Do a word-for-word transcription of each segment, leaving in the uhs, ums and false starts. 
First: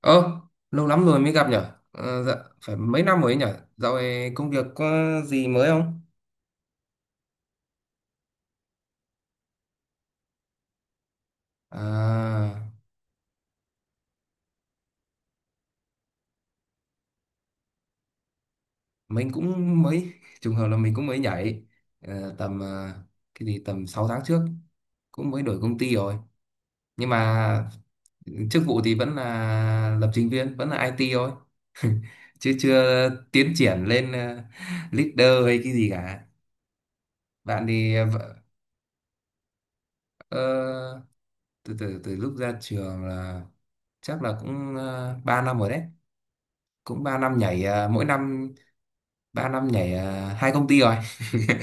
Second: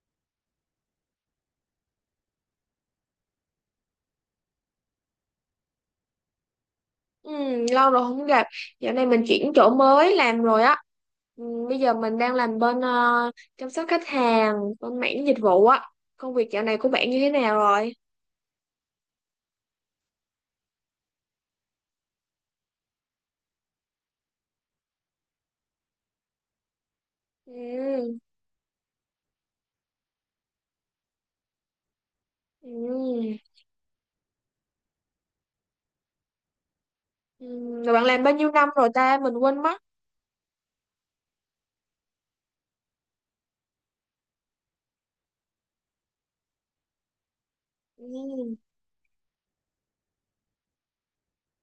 Ơ, lâu lắm rồi mới gặp nhở? Ờ, dạ, phải mấy năm rồi ấy nhở? Dạo này công việc có gì mới không? Ừ, lâu rồi không gặp. Dạo này mình chuyển chỗ mới làm rồi á. Ừ, bây giờ mình đang À, làm bên ờ, chăm sóc khách hàng, bên mảng dịch vụ á. Công việc dạo này của bạn như thế nào rồi? mình cũng mới, trùng hợp là mình cũng mới nhảy. Ờ, tầm, ờ, cái gì, tầm sáu tháng trước. Cũng mới đổi công ty rồi. Nhưng mà Ừ, chức vụ thì vẫn là lập trình viên, vẫn là ai ti thôi. Chứ chưa ừ, tiến triển lên ờ, leader hay cái gì cả. Bạn ừ. thì, Rồi bạn ờ, làm bao vợ- nhiêu năm rồi ta? Mình quên mất. ờ, từ từ từ lúc ra trường là chắc là cũng uh, ba năm rồi đấy, cũng ba năm nhảy à, mỗi năm Ừ. ba năm nhảy à, hai công ty rồi.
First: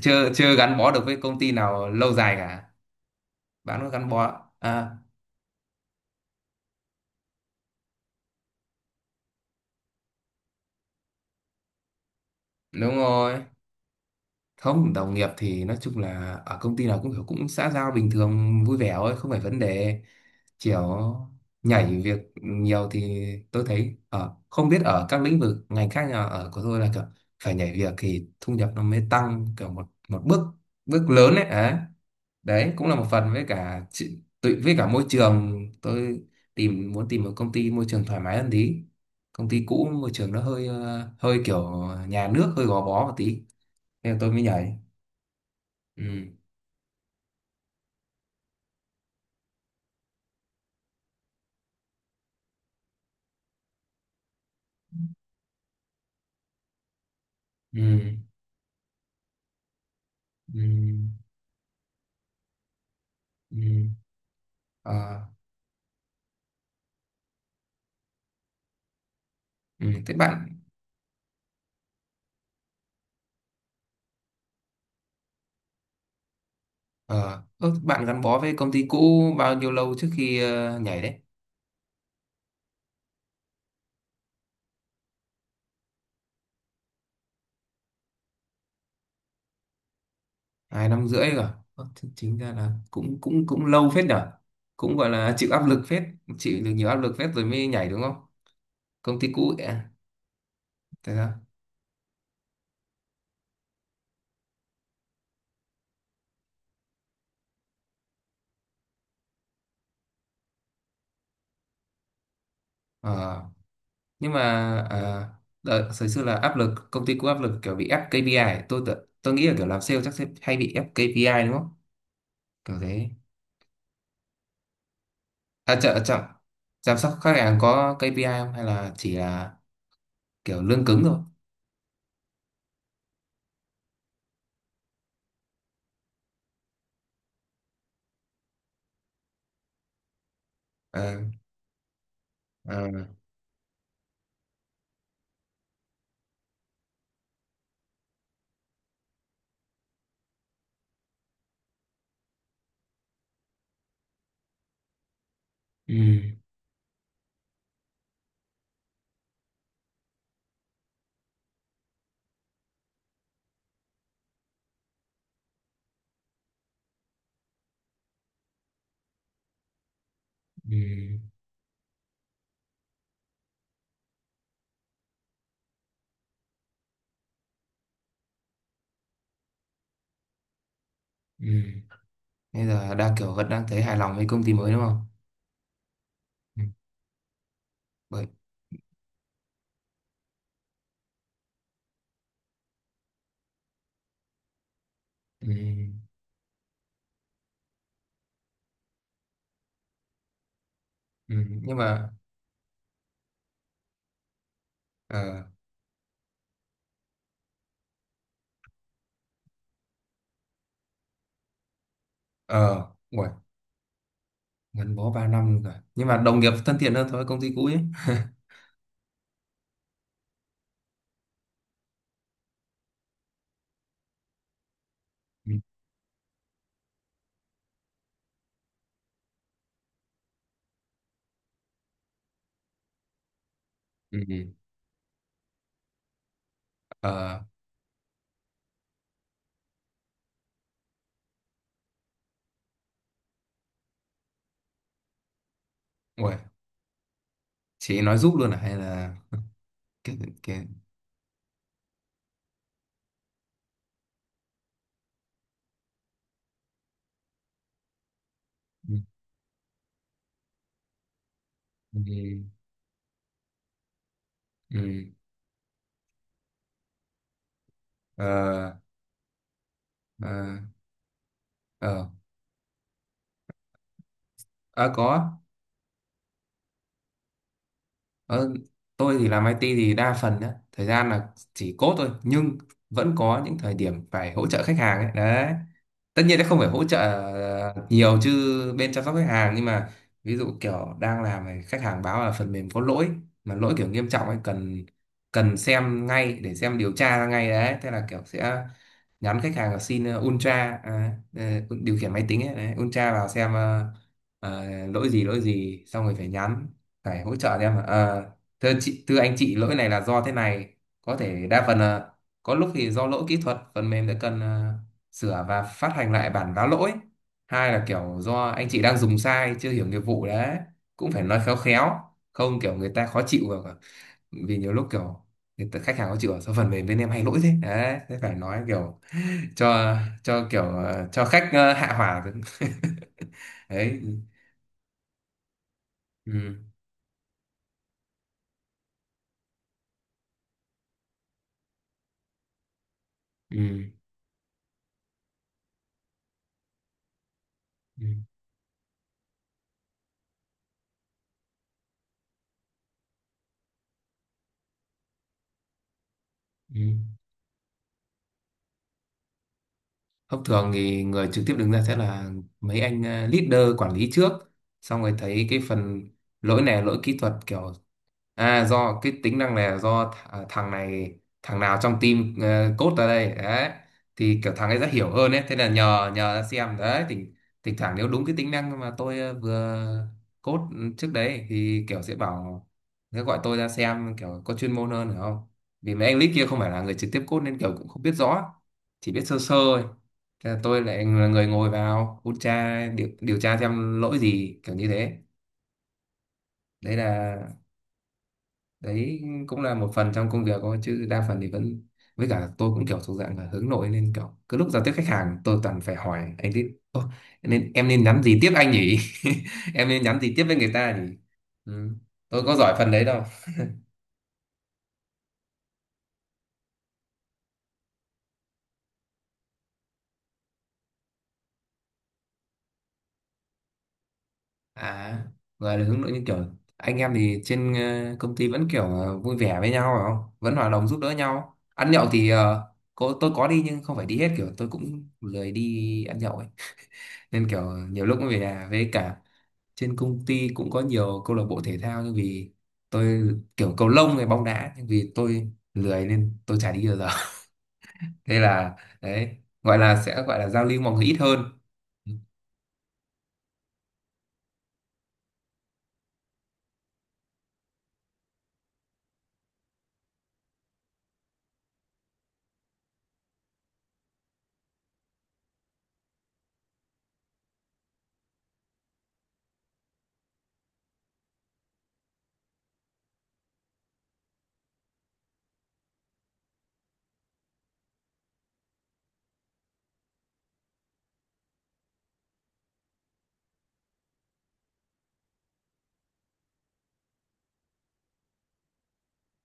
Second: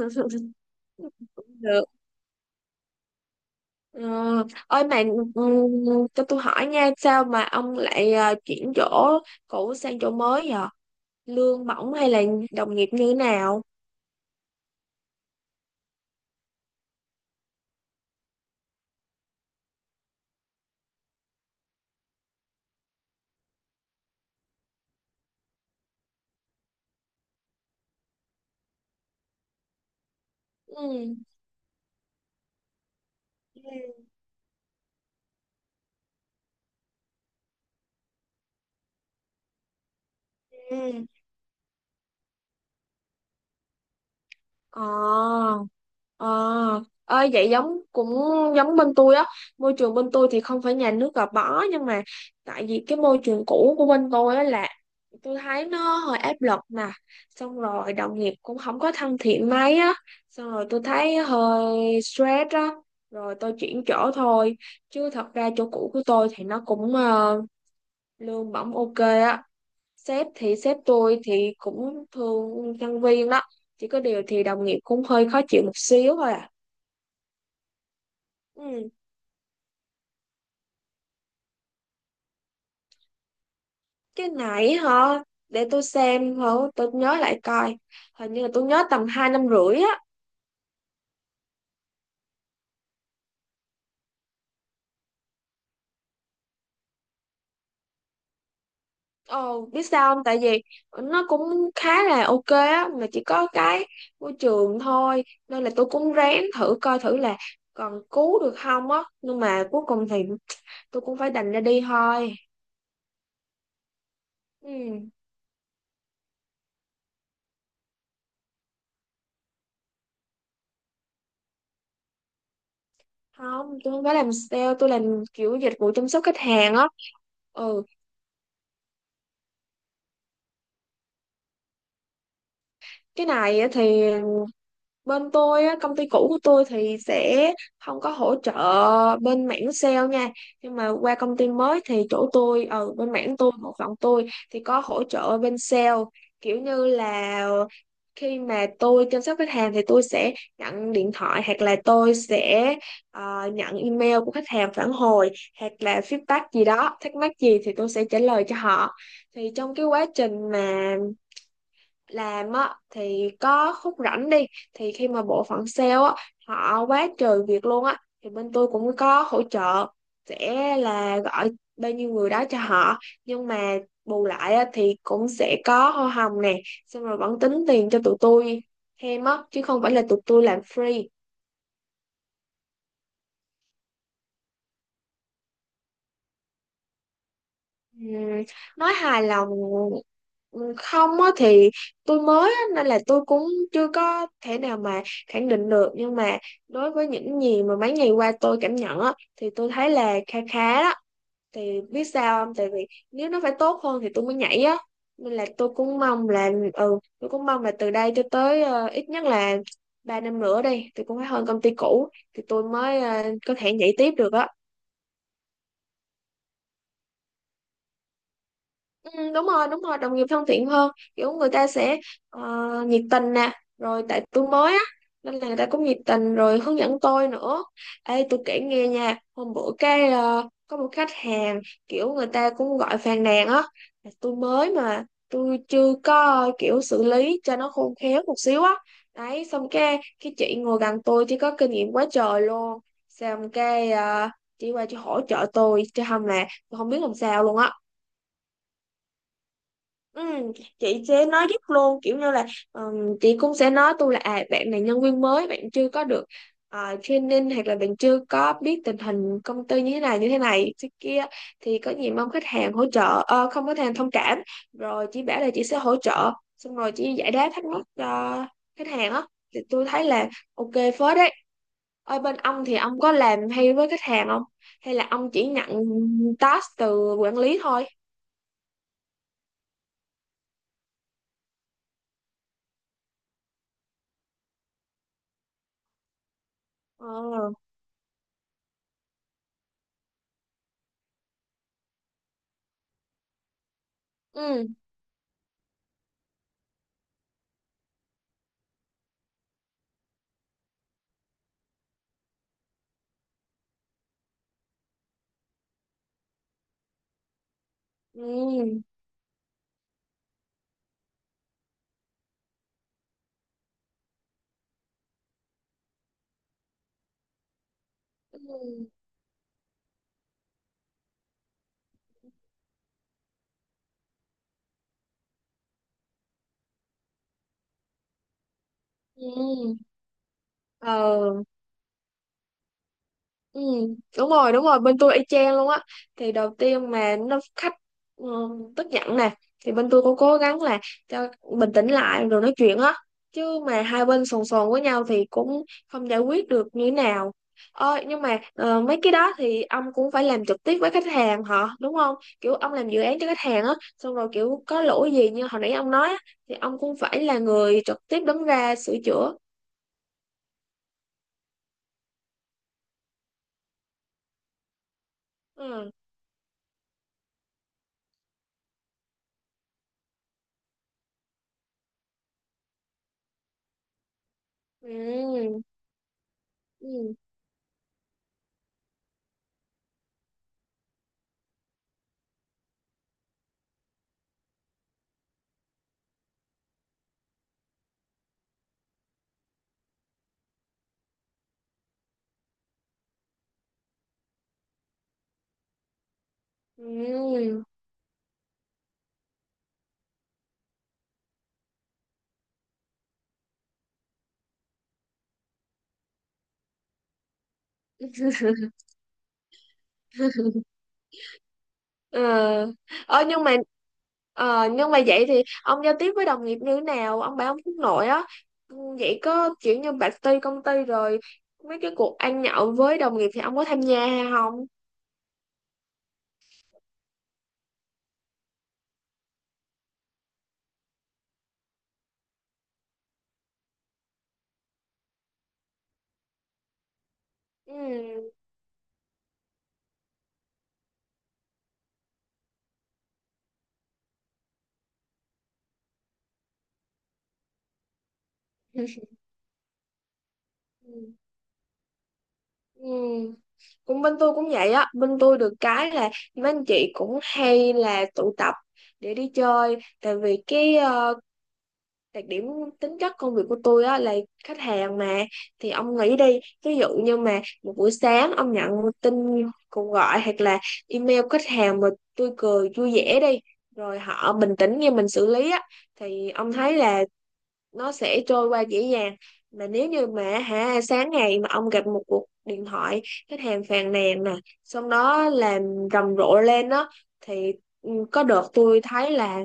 chưa chưa gắn bó được với công ty Cũng được. nào lâu dài cả. Bạn có Ờ, gắn bó ơi à? mà ừ, cho tôi hỏi nha, sao mà ông lại ờ, chuyển chỗ cũ sang chỗ mới vậy? Lương bổng hay là đồng nghiệp Đúng như thế rồi. nào? Không, đồng nghiệp thì nói chung là ở công ty nào cũng kiểu cũng xã giao bình thường vui vẻ thôi, không phải vấn đề. Kiểu nhảy việc nhiều thì tôi thấy ở, không biết ở các lĩnh vực ngành khác, nhưng ở của tôi là kiểu phải nhảy việc thì thu nhập nó mới tăng, kiểu một một bước bước Ừ. lớn ấy. Đấy. Đấy cũng là một phần với cả chị- tự với cả môi trường, tôi tìm muốn tìm một công ty môi trường thoải mái hơn tí. Công ty cũ môi trường nó hơi Ừ. ờ, hơi kiểu nhà nước, hơi gò bó một tí nên tôi mới nhảy. Ờ, Ừ. ờ, ơi vậy giống cũng giống bên tôi á. Môi trường bên tôi thì không phải nhà nước gò bó, nhưng mà tại vì cái môi trường cũ của bên tôi á là tôi thấy nó hơi áp lực nè, xong rồi Ừ. đồng nghiệp cũng không có thân thiện mấy á, xong Ừ. rồi tôi thấy hơi stress á, rồi tôi Ừ. chuyển chỗ thôi. Chứ Ờ, thật ra chỗ cũ của tôi thì nó cũng ờ, lương bổng ok á, ừ, thế sếp bạn, thì sếp tôi thì cũng thương nhân viên đó, chỉ có điều thì đồng nghiệp cũng hơi khó chịu một xíu thôi à. ờ ơ, bạn gắn bó với công ty Ừ. cũ bao nhiêu lâu trước khi ờ, nhảy đấy? Cái nãy hả, để tôi xem hả, tôi nhớ lại coi, hình như là tôi nhớ tầm hai năm rưỡi á. Hai năm rưỡi rồi. Ơ, thế chính ra là cũng cũng cũng lâu phết nhở, cũng gọi là chịu áp lực phết, chịu được nhiều áp lực phết rồi mới nhảy đúng không? Công ty cũ Ồ biết à? sao không, tại vì Thế nó đó, cũng khá là ok á, mà chỉ có cái môi trường thôi, nên là tôi cũng ráng thử coi thử là còn cứu được không á, nhưng mà cuối cùng thì tôi cũng phải đành ra đi thôi. ờ. nhưng mà Ừ. à, đợt thời xưa là áp lực, công ty cũng áp lực kiểu bị ép kây pi ai. Tôi tự- tôi nghĩ là kiểu làm sale chắc sẽ hay bị ép kây pi ai đúng không, kiểu thế? Không, tôi không phải làm sale, tôi làm kiểu dịch À, vụ chợ chăm chậm, sóc khách hàng á. chăm sóc khách hàng Ừ, có ca pê i không hay là chỉ là kiểu lương cứng thôi? cái này á thì bên tôi á, công ty cũ của tôi thì sẽ không có hỗ trợ bên mảng sale nha, nhưng mà Ờ, qua công ty mới thì chỗ tôi ờ. ở bên mảng tôi bộ phận tôi thì có hỗ trợ bên sale. Kiểu như là khi mà tôi chăm sóc khách hàng thì tôi sẽ nhận điện thoại, hoặc là tôi sẽ ờ, nhận email của khách hàng phản hồi, hoặc Ừ, là feedback gì đó, thắc mắc gì thì tôi sẽ trả lời cho họ. Thì trong cái quá trình mà làm á thì có khúc rảnh đi, thì khi mà bộ phận sale á họ quá trời việc luôn á, thì bên tôi cũng có hỗ trợ, sẽ là ừ, gọi bao nhiêu người đó cho họ. Nhưng mà bù lại á, thì cũng sẽ có hoa hồng nè, xong rồi vẫn tính tiền cho tụi tôi thêm á, chứ không phải là tụi tôi làm free. ừ. Bây giờ đang kiểu vẫn đang thấy hài lòng với công ty mới đúng không? Ừ. Bởi Ừm, nói hài lòng, ừm, không á thì tôi mới á, nên là tôi cũng chưa có thể nào mà ừ. khẳng định được, nhưng mà đối với những gì mà mấy ngày qua tôi cảm nhận á thì tôi thấy là kha khá đó. Ừ. Nhưng Thì biết mà sao không, tại vì nếu nó phải tốt hơn thì tôi mới nhảy á, nên ờ là tôi cũng mong là ừ tôi cũng mong là từ đây cho tới ờ, ít nhất là ba năm nữa đi, tôi cũng phải hơn công ty cũ thì tôi ờ mới ờ, uầy, có thể nhảy tiếp được á. gắn bó ba năm rồi nhưng mà đồng nghiệp thân thiện hơn so với công ty cũ ấy. Ừ, đúng rồi đúng rồi, đồng nghiệp thân thiện hơn, kiểu người ta sẽ ờ, nhiệt tình nè, rồi tại tôi mới á nên là người ta cũng nhiệt tình rồi hướng dẫn tôi nữa. Ê tôi kể nghe nha, hôm bữa cái ờ, có một khách hàng kiểu người ta cũng gọi phàn nàn á, là Ừ. Ừ. tôi mới mà tôi chưa có kiểu xử Ờ, lý cho nó khôn khéo một xíu á. Đấy xong cái cái chị ngồi gần tôi thì có kinh nghiệm quá trời luôn, xong cái ờ, chị qua chị hỗ trợ tôi chứ không uầy, là tôi không biết làm sao luôn á. chị nói giúp luôn à hay là cái Ừ, cái chị sẽ nói giúp luôn, kiểu như là ừm, chị cũng sẽ nói tôi là à bạn này nhân viên mới, bạn chưa có được ờ, training, hoặc là bạn chưa có biết ừ. tình hình công ty như thế này như thế này thế kia, thì có gì mong Ừ. khách hàng hỗ trợ ờ, không có khách hàng thông cảm. Rồi Ừ. chị bảo là chị sẽ hỗ trợ, xong rồi chị giải đáp thắc mắc cho Ờ, khách hàng á. Thì tôi thấy là ờ, ok phết đấy. ờ. Ở bên ông thì ông có làm hay với khách hàng không, Ờ, hay là có. ông chỉ nhận task từ quản lý thôi? ờ, tôi thì làm i tê thì đa phần á thời gian là chỉ code thôi, nhưng vẫn có những thời điểm phải hỗ trợ khách hàng ấy đấy. Tất nhiên nó không phải hỗ trợ Ờ. ờ, nhiều chứ bên chăm sóc khách hàng, nhưng mà ví dụ kiểu đang làm này, khách hàng báo là phần mềm có lỗi mà lỗi kiểu nghiêm trọng ấy, ừ cần cần xem ngay để xem điều tra ra ngay đấy. Thế là kiểu sẽ nhắn khách hàng là xin ờ, ultra, à, ờ, điều khiển máy tính ấy, đấy, ultra vào xem, ờ, ờ, lỗi gì lỗi gì, xong rồi phải nhắn, phải hỗ trợ em là, ờ thưa ừ chị, thưa anh chị, lỗi này là do thế này, có thể đa phần là có lúc thì do lỗi kỹ thuật phần mềm đã cần ờ, sửa và phát hành lại bản vá lỗi, hai là kiểu do anh chị ừ đang dùng sai chưa hiểu nghiệp vụ đấy, cũng phải nói khéo khéo, không kiểu người ta khó chịu. Và vì nhiều lúc kiểu người ta, khách hàng khó chịu "Ở sao phần mềm bên em hay lỗi thế", đấy, thế phải nói kiểu ừ cho cho kiểu ờ, cho ờ khách ờ, hạ hỏa. ừ Đấy. Đúng rồi đúng rồi, bên tôi y chang luôn á. Ừ. Thì đầu Ừ. tiên mà nó khách ừ, tức giận nè, thì bên tôi cũng cố gắng là cho bình tĩnh lại rồi nói chuyện á, chứ Ừ. mà hai bên sồn sồn với nhau thì cũng không giải quyết được như thế nào. Ờ nhưng mà ờ, mấy cái đó thì ông cũng phải làm trực tiếp với khách hàng họ đúng không? Kiểu ông làm dự án cho khách hàng á, xong rồi kiểu có lỗi gì như hồi nãy ông nói á, thì ông Ừ. cũng phải là người trực tiếp đứng ra sửa chữa. Thông thường thì người trực tiếp đứng ra sẽ là mấy anh ờ, leader quản lý trước, xong rồi thấy cái ừ phần lỗi này là lỗi kỹ thuật, kiểu à do cái tính năng này là do th à, thằng này thằng nào trong team uh, code ra đây đấy, thì kiểu thằng ấy sẽ hiểu hơn ấy, thế ừ là nhờ nhờ ra xem đấy, ừ thỉnh thỉnh thoảng nếu đúng cái tính năng mà tôi ờ, vừa code trước đấy thì kiểu sẽ bảo, sẽ gọi tôi ra xem, kiểu có chuyên môn hơn, hiểu không? Vì mấy anh lead kia không phải là người trực tiếp code nên kiểu cũng không biết rõ, chỉ biết sơ sơ thôi. Thế là tôi lại là người ngồi vào hút tra điều, điều tra xem lỗi gì kiểu như thế. Đấy là ừ đấy cũng là một phần trong công việc thôi, chứ đa phần thì vẫn, với cả tôi cũng kiểu thuộc dạng là hướng nội, nên kiểu cứ lúc giao tiếp khách hàng tôi toàn phải hỏi anh tiếp "Ô, nên em nên nhắn gì tiếp anh nhỉ? Em nên nhắn gì tiếp với người ta nhỉ?" Ừ. ờ Tôi có giỏi phần đấy đâu. ờ nhưng mà ờ nhưng mà vậy thì ông giao tiếp với đồng nghiệp như thế nào, ông bảo ông hướng nội á? Ừ, vậy có kiểu như bạch ti công ty rồi, mấy cái cuộc ăn nhậu với đồng nghiệp thì ông có tham gia hay không? À, gọi là hướng nội như kiểu anh em thì trên ờ, công ty vẫn kiểu ờ, vui vẻ với nhau phải không, vẫn hòa đồng giúp đỡ nhau. Ăn nhậu thì ờ, có, tôi có đi nhưng không phải đi hết, kiểu tôi cũng lười đi ăn nhậu ấy, nên kiểu nhiều lúc cũng ừ về nhà. Với cả trên công ty cũng có nhiều câu lạc bộ thể thao, nhưng vì tôi kiểu cầu lông hay bóng đá, nhưng vì tôi lười nên tôi chả đi bao giờ. Thế là ừ đấy, gọi là sẽ gọi là giao lưu mọi người ít hơn. ừ. Cũng bên tôi cũng vậy á, bên tôi được cái là mấy anh chị cũng hay là tụ tập để đi chơi. Tại vì cái ờ, đặc điểm tính chất công việc của tôi á là khách hàng mà, thì ông nghĩ đi, ví dụ như mà một buổi sáng ông nhận tin cuộc gọi hoặc là email khách hàng, mà tôi cười vui vẻ đi, rồi họ bình tĩnh như mình xử lý á, thì ông thấy là nó sẽ trôi qua dễ dàng. Mà nếu như mà hả sáng ngày mà ông gặp một cuộc điện thoại khách hàng phàn nàn nè, xong đó làm rầm rộ lên đó, thì ừ, có đợt tôi thấy là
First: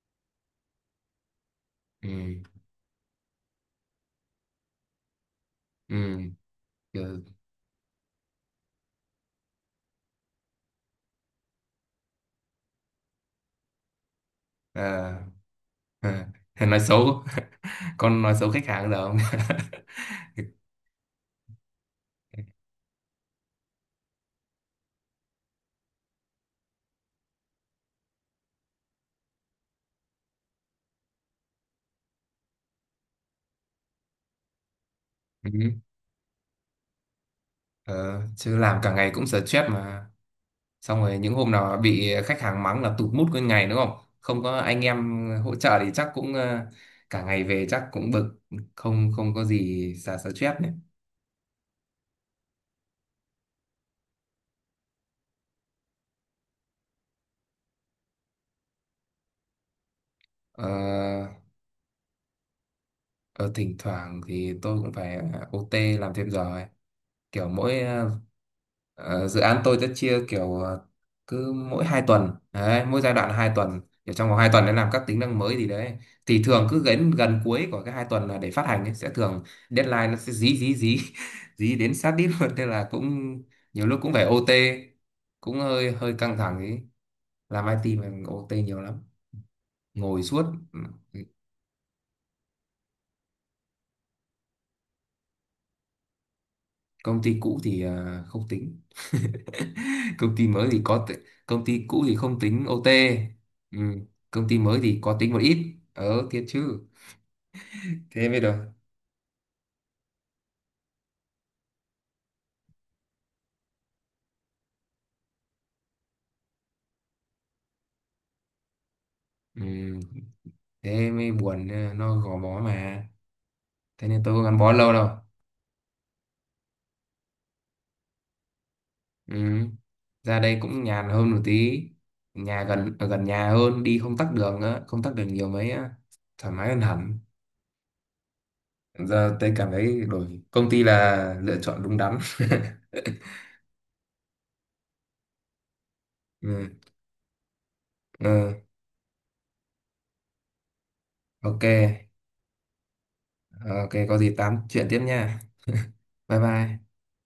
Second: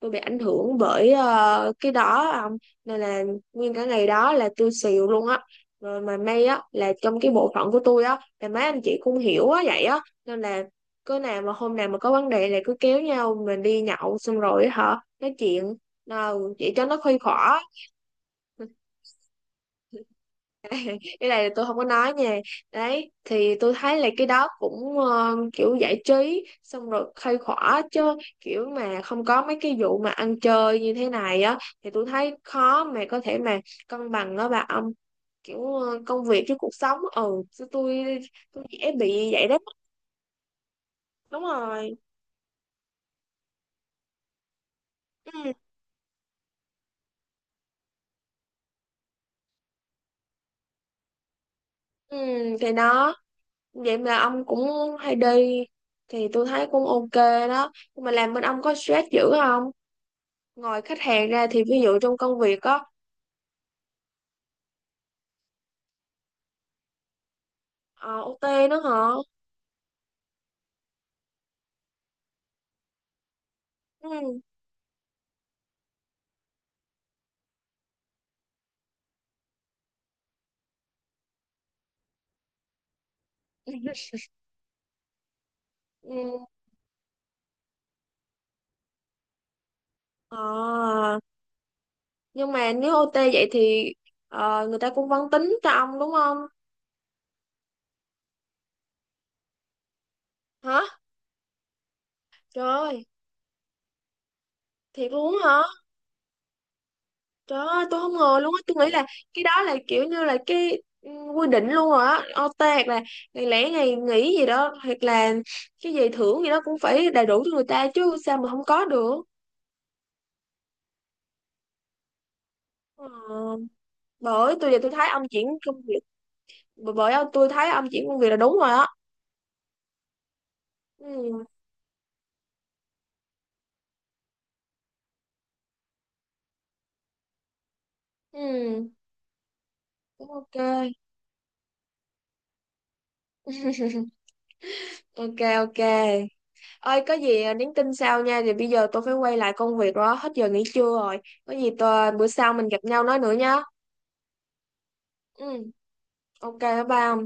tôi bị ảnh hưởng bởi ờ, cái đó Ừ. ông, nên là nguyên cả ngày đó là tôi xìu luôn á. Ừ. Rồi mà may á là Kiểu, trong cái bộ phận của tôi á là mấy anh chị cũng hiểu á vậy á, nên là cứ nào mà hôm nào mà có vấn đề là cứ kéo nhau mình đi nhậu, xong rồi á hả ờ, nói chuyện nào Ờ, vậy nói cho nó khuây xấu. khỏa. Con nói xấu khách hàng giờ không? Cái này là tôi không có nói nha. Đấy thì tôi thấy là cái đó cũng ờ, kiểu giải trí xong rồi khai khỏa chứ, kiểu mà không có mấy cái vụ mà ăn chơi như thế này á thì tôi thấy khó mà có thể mà cân bằng đó bà ông. Ừ. Kiểu ờ, công việc với cuộc sống, ừ chứ tôi Ờ, chứ tôi làm dễ cả ngày cũng bị vậy stress đó. mà, xong rồi những Đúng hôm nào rồi, bị khách hàng mắng là tụt mood nguyên ngày đúng không, không có anh em ừ. hỗ trợ thì chắc cũng ờ, cả ngày về chắc cũng bực, không không có gì xả stress nữa. ừ thì đó, vậy mà ông cũng hay đi thì tôi thấy cũng ok đó. Nhưng mà làm bên ông có stress dữ không, ờ, ngoài khách hàng ra thì ví dụ trong công việc á? ờ, Thỉnh thoảng thì tôi cũng phải o tê làm thêm giờ ấy. Kiểu mỗi ờ, Ờ, ô tê nữa hả? Ờ, dự án tôi sẽ chia kiểu ờ, cứ mỗi hai tuần đấy, mỗi giai đoạn là hai tuần, để trong vòng Ừ. hai tuần để làm các tính năng mới gì đấy, thì thường cứ gần gần cuối của cái hai tuần là để phát hành ấy, sẽ thường deadline nó sẽ dí dí dí dí đến sát đít luôn, nên là cũng nhiều lúc cũng phải o tê, cũng hơi hơi căng Ừ. thẳng ấy. Làm i tê mà o tê nhiều lắm, ngồi suốt. Ờ, Ừ, nhưng mà nếu ô tê vậy thì ờ, người ta cũng vẫn tính cho ông đúng không? công ty cũ thì à, không tính. Công ty mới Hả? thì có t... Công ty cũ thì không tính Trời ơi, o tê. Ừ. Công ty mới thì thiệt có tính luôn một á ít, hả? ờ thiệt chứ. Trời ơi, tôi không Thế mới ngờ được. luôn á. Tôi nghĩ là cái đó là kiểu như là cái ừ, quy định luôn rồi á. ô tê hoặc là ngày lẻ ngày nghỉ gì đó, hoặc là cái gì thưởng gì đó cũng phải đầy đủ cho người ta chứ, sao mà không có được. Ừ. Thế mới buồn, ờ, nó gò bó mà, Ờ, thế nên tôi có bởi gắn bó tôi giờ tôi lâu đâu. thấy ông chuyển công việc bởi bởi tôi thấy ông chuyển công việc là đúng rồi á. Ừ. Ra đây cũng nhàn hơn một Ừ. tí, nhà gần, ở gần nhà hơn, đi không tắc đường á, không tắc đường nhiều mấy á, thoải mái hơn hẳn. Ừ. Giờ tôi cảm thấy Cũng đổi ok. công ty là lựa chọn đúng đắn. Ok ok. Ừ. Ơi có gì à, nhắn tin sau nha, Ừ. thì bây giờ tôi phải quay lại công việc rồi, hết giờ nghỉ trưa rồi. Có Ok. gì tôi, bữa sau mình gặp nhau nói nữa nhá. Ờ, ok, có gì tám chuyện tiếp nha. Ừ, Bye ok bye. bye bye ông.